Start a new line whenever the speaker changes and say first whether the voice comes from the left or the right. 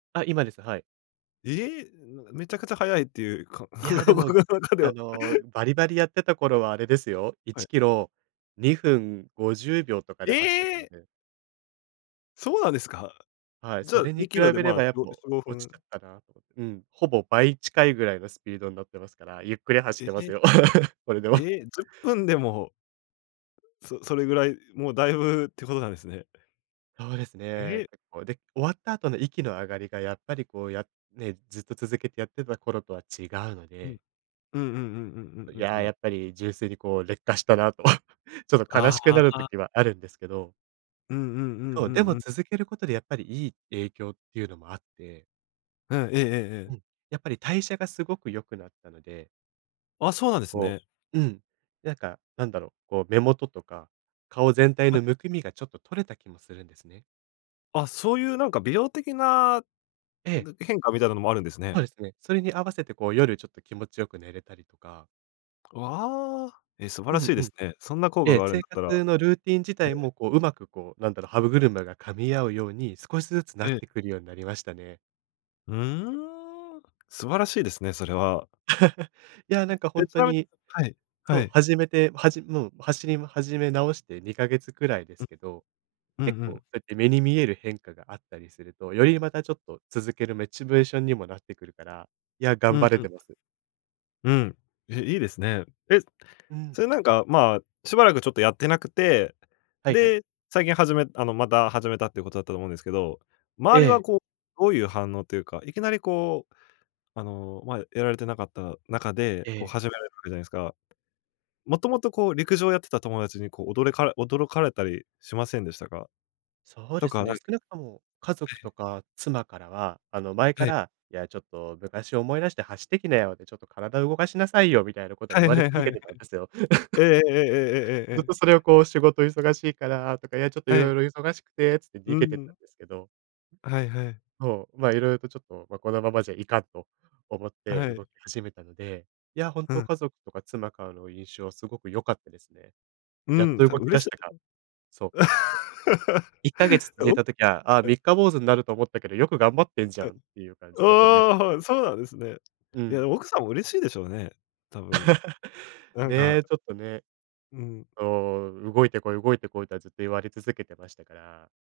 right: あ、今です、はい。
left: ええ、めめちゃくちゃ早いって言う、か、
right: いや、で も、
left: 僕の中で
right: あ
left: は。
right: の、バリバリやってた頃はあれですよ、い
left: は
right: ち
left: い。
right: キロ、2分50秒とかで走ってた
left: え
right: の
left: え。
right: で
left: そうなんですか。
right: はい、
left: じゃ
right: そ
left: あ、
right: れに
left: に
right: 比
left: キロで、
right: べれ
left: まあ、
right: ば、
left: し
right: やっぱ
left: しごふ
right: 落ち
left: ん。
right: ちゃったなと。うん、ほぼ倍近いぐらいのスピードになってますから、ゆっくり走っ
left: え、
right: てます
left: え。
right: よ。これでも。
left: え え、10分でもそ、それぐらい、もう大分って事なんですね。
right: そうです
left: え
right: ね。
left: え。
right: 結構。で、終わった後の息の上がりが、やっぱり、こう、やね、ずっと続けてやってた頃とは違うの
left: うん。
right: で
left: うんうんうんうん
right: い
left: うんう
right: や、
left: んうん。
right: やっぱり、純粋に、こう、劣化したなと、ちょっと悲
left: あ
right: しく
left: あ、あ
right: なる
left: あ。
right: 時はあるんですけど
left: うんうんう
right: そ
left: ん
right: う、
left: う
right: で
left: ん
right: も
left: うん。
right: 続けることで、やっぱりいい影響っていうのもあって
left: うん、えええええ
right: う
left: え。
right: ん、やっぱり代謝がすごく良くなったので
left: あ、そうなんです
right: こ
left: ね。
right: ううん、なんか、何だろう、こう目元とか、顔全体
left: はい。
right: のむくみが、ちょっと取れた気もするんですね。
left: あ、そう言う美容的な
right: ええ。
left: な変化みたいなのもあるんです
right: そう
left: ね。
right: ですね、それに合わせて、こう、夜ちょっと気持ちよく寝れたりとか
left: わあ、え、素晴
right: う
left: らし
right: ん
left: い
right: う
left: です
right: ん。
left: ね。そんな効
right: え
left: 果
right: え、
left: があるん
right: 生
left: だったら
right: 活のルーティン自
left: え
right: 体も、
left: え。
right: こう、上手く、こう、何だろう、歯車が噛み合うように、少しずつなっ
left: ええ。
right: てくるようになりましたね。
left: ふーん、素晴らしいですね、それは。
right: いや、なんか、ほん
left: ち
right: と
left: なみに
right: に。
left: はい。
right: そ
left: は
right: う、
left: い。
right: 始めて、始もう、走り始め直して2ヶ月くらいで
left: う
right: す
left: ん、
right: けど、
left: う
right: 結
left: んう
right: 構そ
left: ん。
right: うやって目に見える変化があったりすると、よりまたちょっと続けるモチベーションにもなってくるから、いや、
left: う
right: 頑
left: ん、
right: 張れ
left: うん。
right: てます。
left: うん、ええ、いいですね。え、
right: うーん。
left: それ、なんか、まあ、しばらく、ちょっとやってなくて、
right: はいはい。
left: で、最近始めあの、また始めたって言う事だったと思うんですけど、
right: え
left: 周りは、
right: え。
left: こう、どういう反応と言うか、いきなり、こう、あの、まあ、やられてなかった中で、
right: え
left: こう、
right: え。
left: 始められるわけじゃないですか。もともと、こう陸上やってた友達に、こう、おどれか驚かれたりしませんでしたか？
right: そう
left: と
right: です
left: か、
right: ね、
left: なん
right: 少なくとも家族
left: ええ。
right: とか、妻からは、あの、前か
left: はい。
right: ら、いや、ちょっと昔を思い出して走ってきなよって、ちょっと体を動かしなさいよ、みたいなことは
left: は
right: 言
left: い
right: われ
left: はいは
right: 続
left: い
right: け
left: はい。
right: てたんですよ。
left: ええ ええええええええ
right: ずっ
left: ええ。
right: とそれを、こう、「仕事忙しいからとか、いや、ちょっと
left: は
right: 色
left: い。
right: 々忙しくて」って、つって
left: う
right: 逃
left: ー
right: げてた
left: ん。
right: んですけど
left: はいはい。
right: そう、まあ、色々と、ちょっと、まあ、このままじゃいかん、と思って
left: はい。
right: 動き始めたので、いやほん
left: う
right: と、
left: ん。
right: 家族とか妻からの印象は凄く良かったですね。
left: う
right: やっ
left: ーん、
right: と
left: た
right: 動き
left: 嬉
right: 出し
left: し
right: たか、そう。て 1ヶ月
left: あ
right: 続
left: お
right: いた時は、ああ、
left: はい。
right: 「三日坊主になると思ったけど、よく頑張ってんじゃ
left: は
right: ん」
left: い。
right: って言う感じ
left: お
right: で、褒めた
left: お、はい、
right: りと
left: そう
right: か
left: なんですね。
right: う
left: い
right: ん。
left: や、奥さんも嬉しいでしょうね、多分。なんか
right: ね、ちょっとね。
left: うーん。
right: そう、「動いてこい動いてこい」とは、ずっと言われ続けてましたから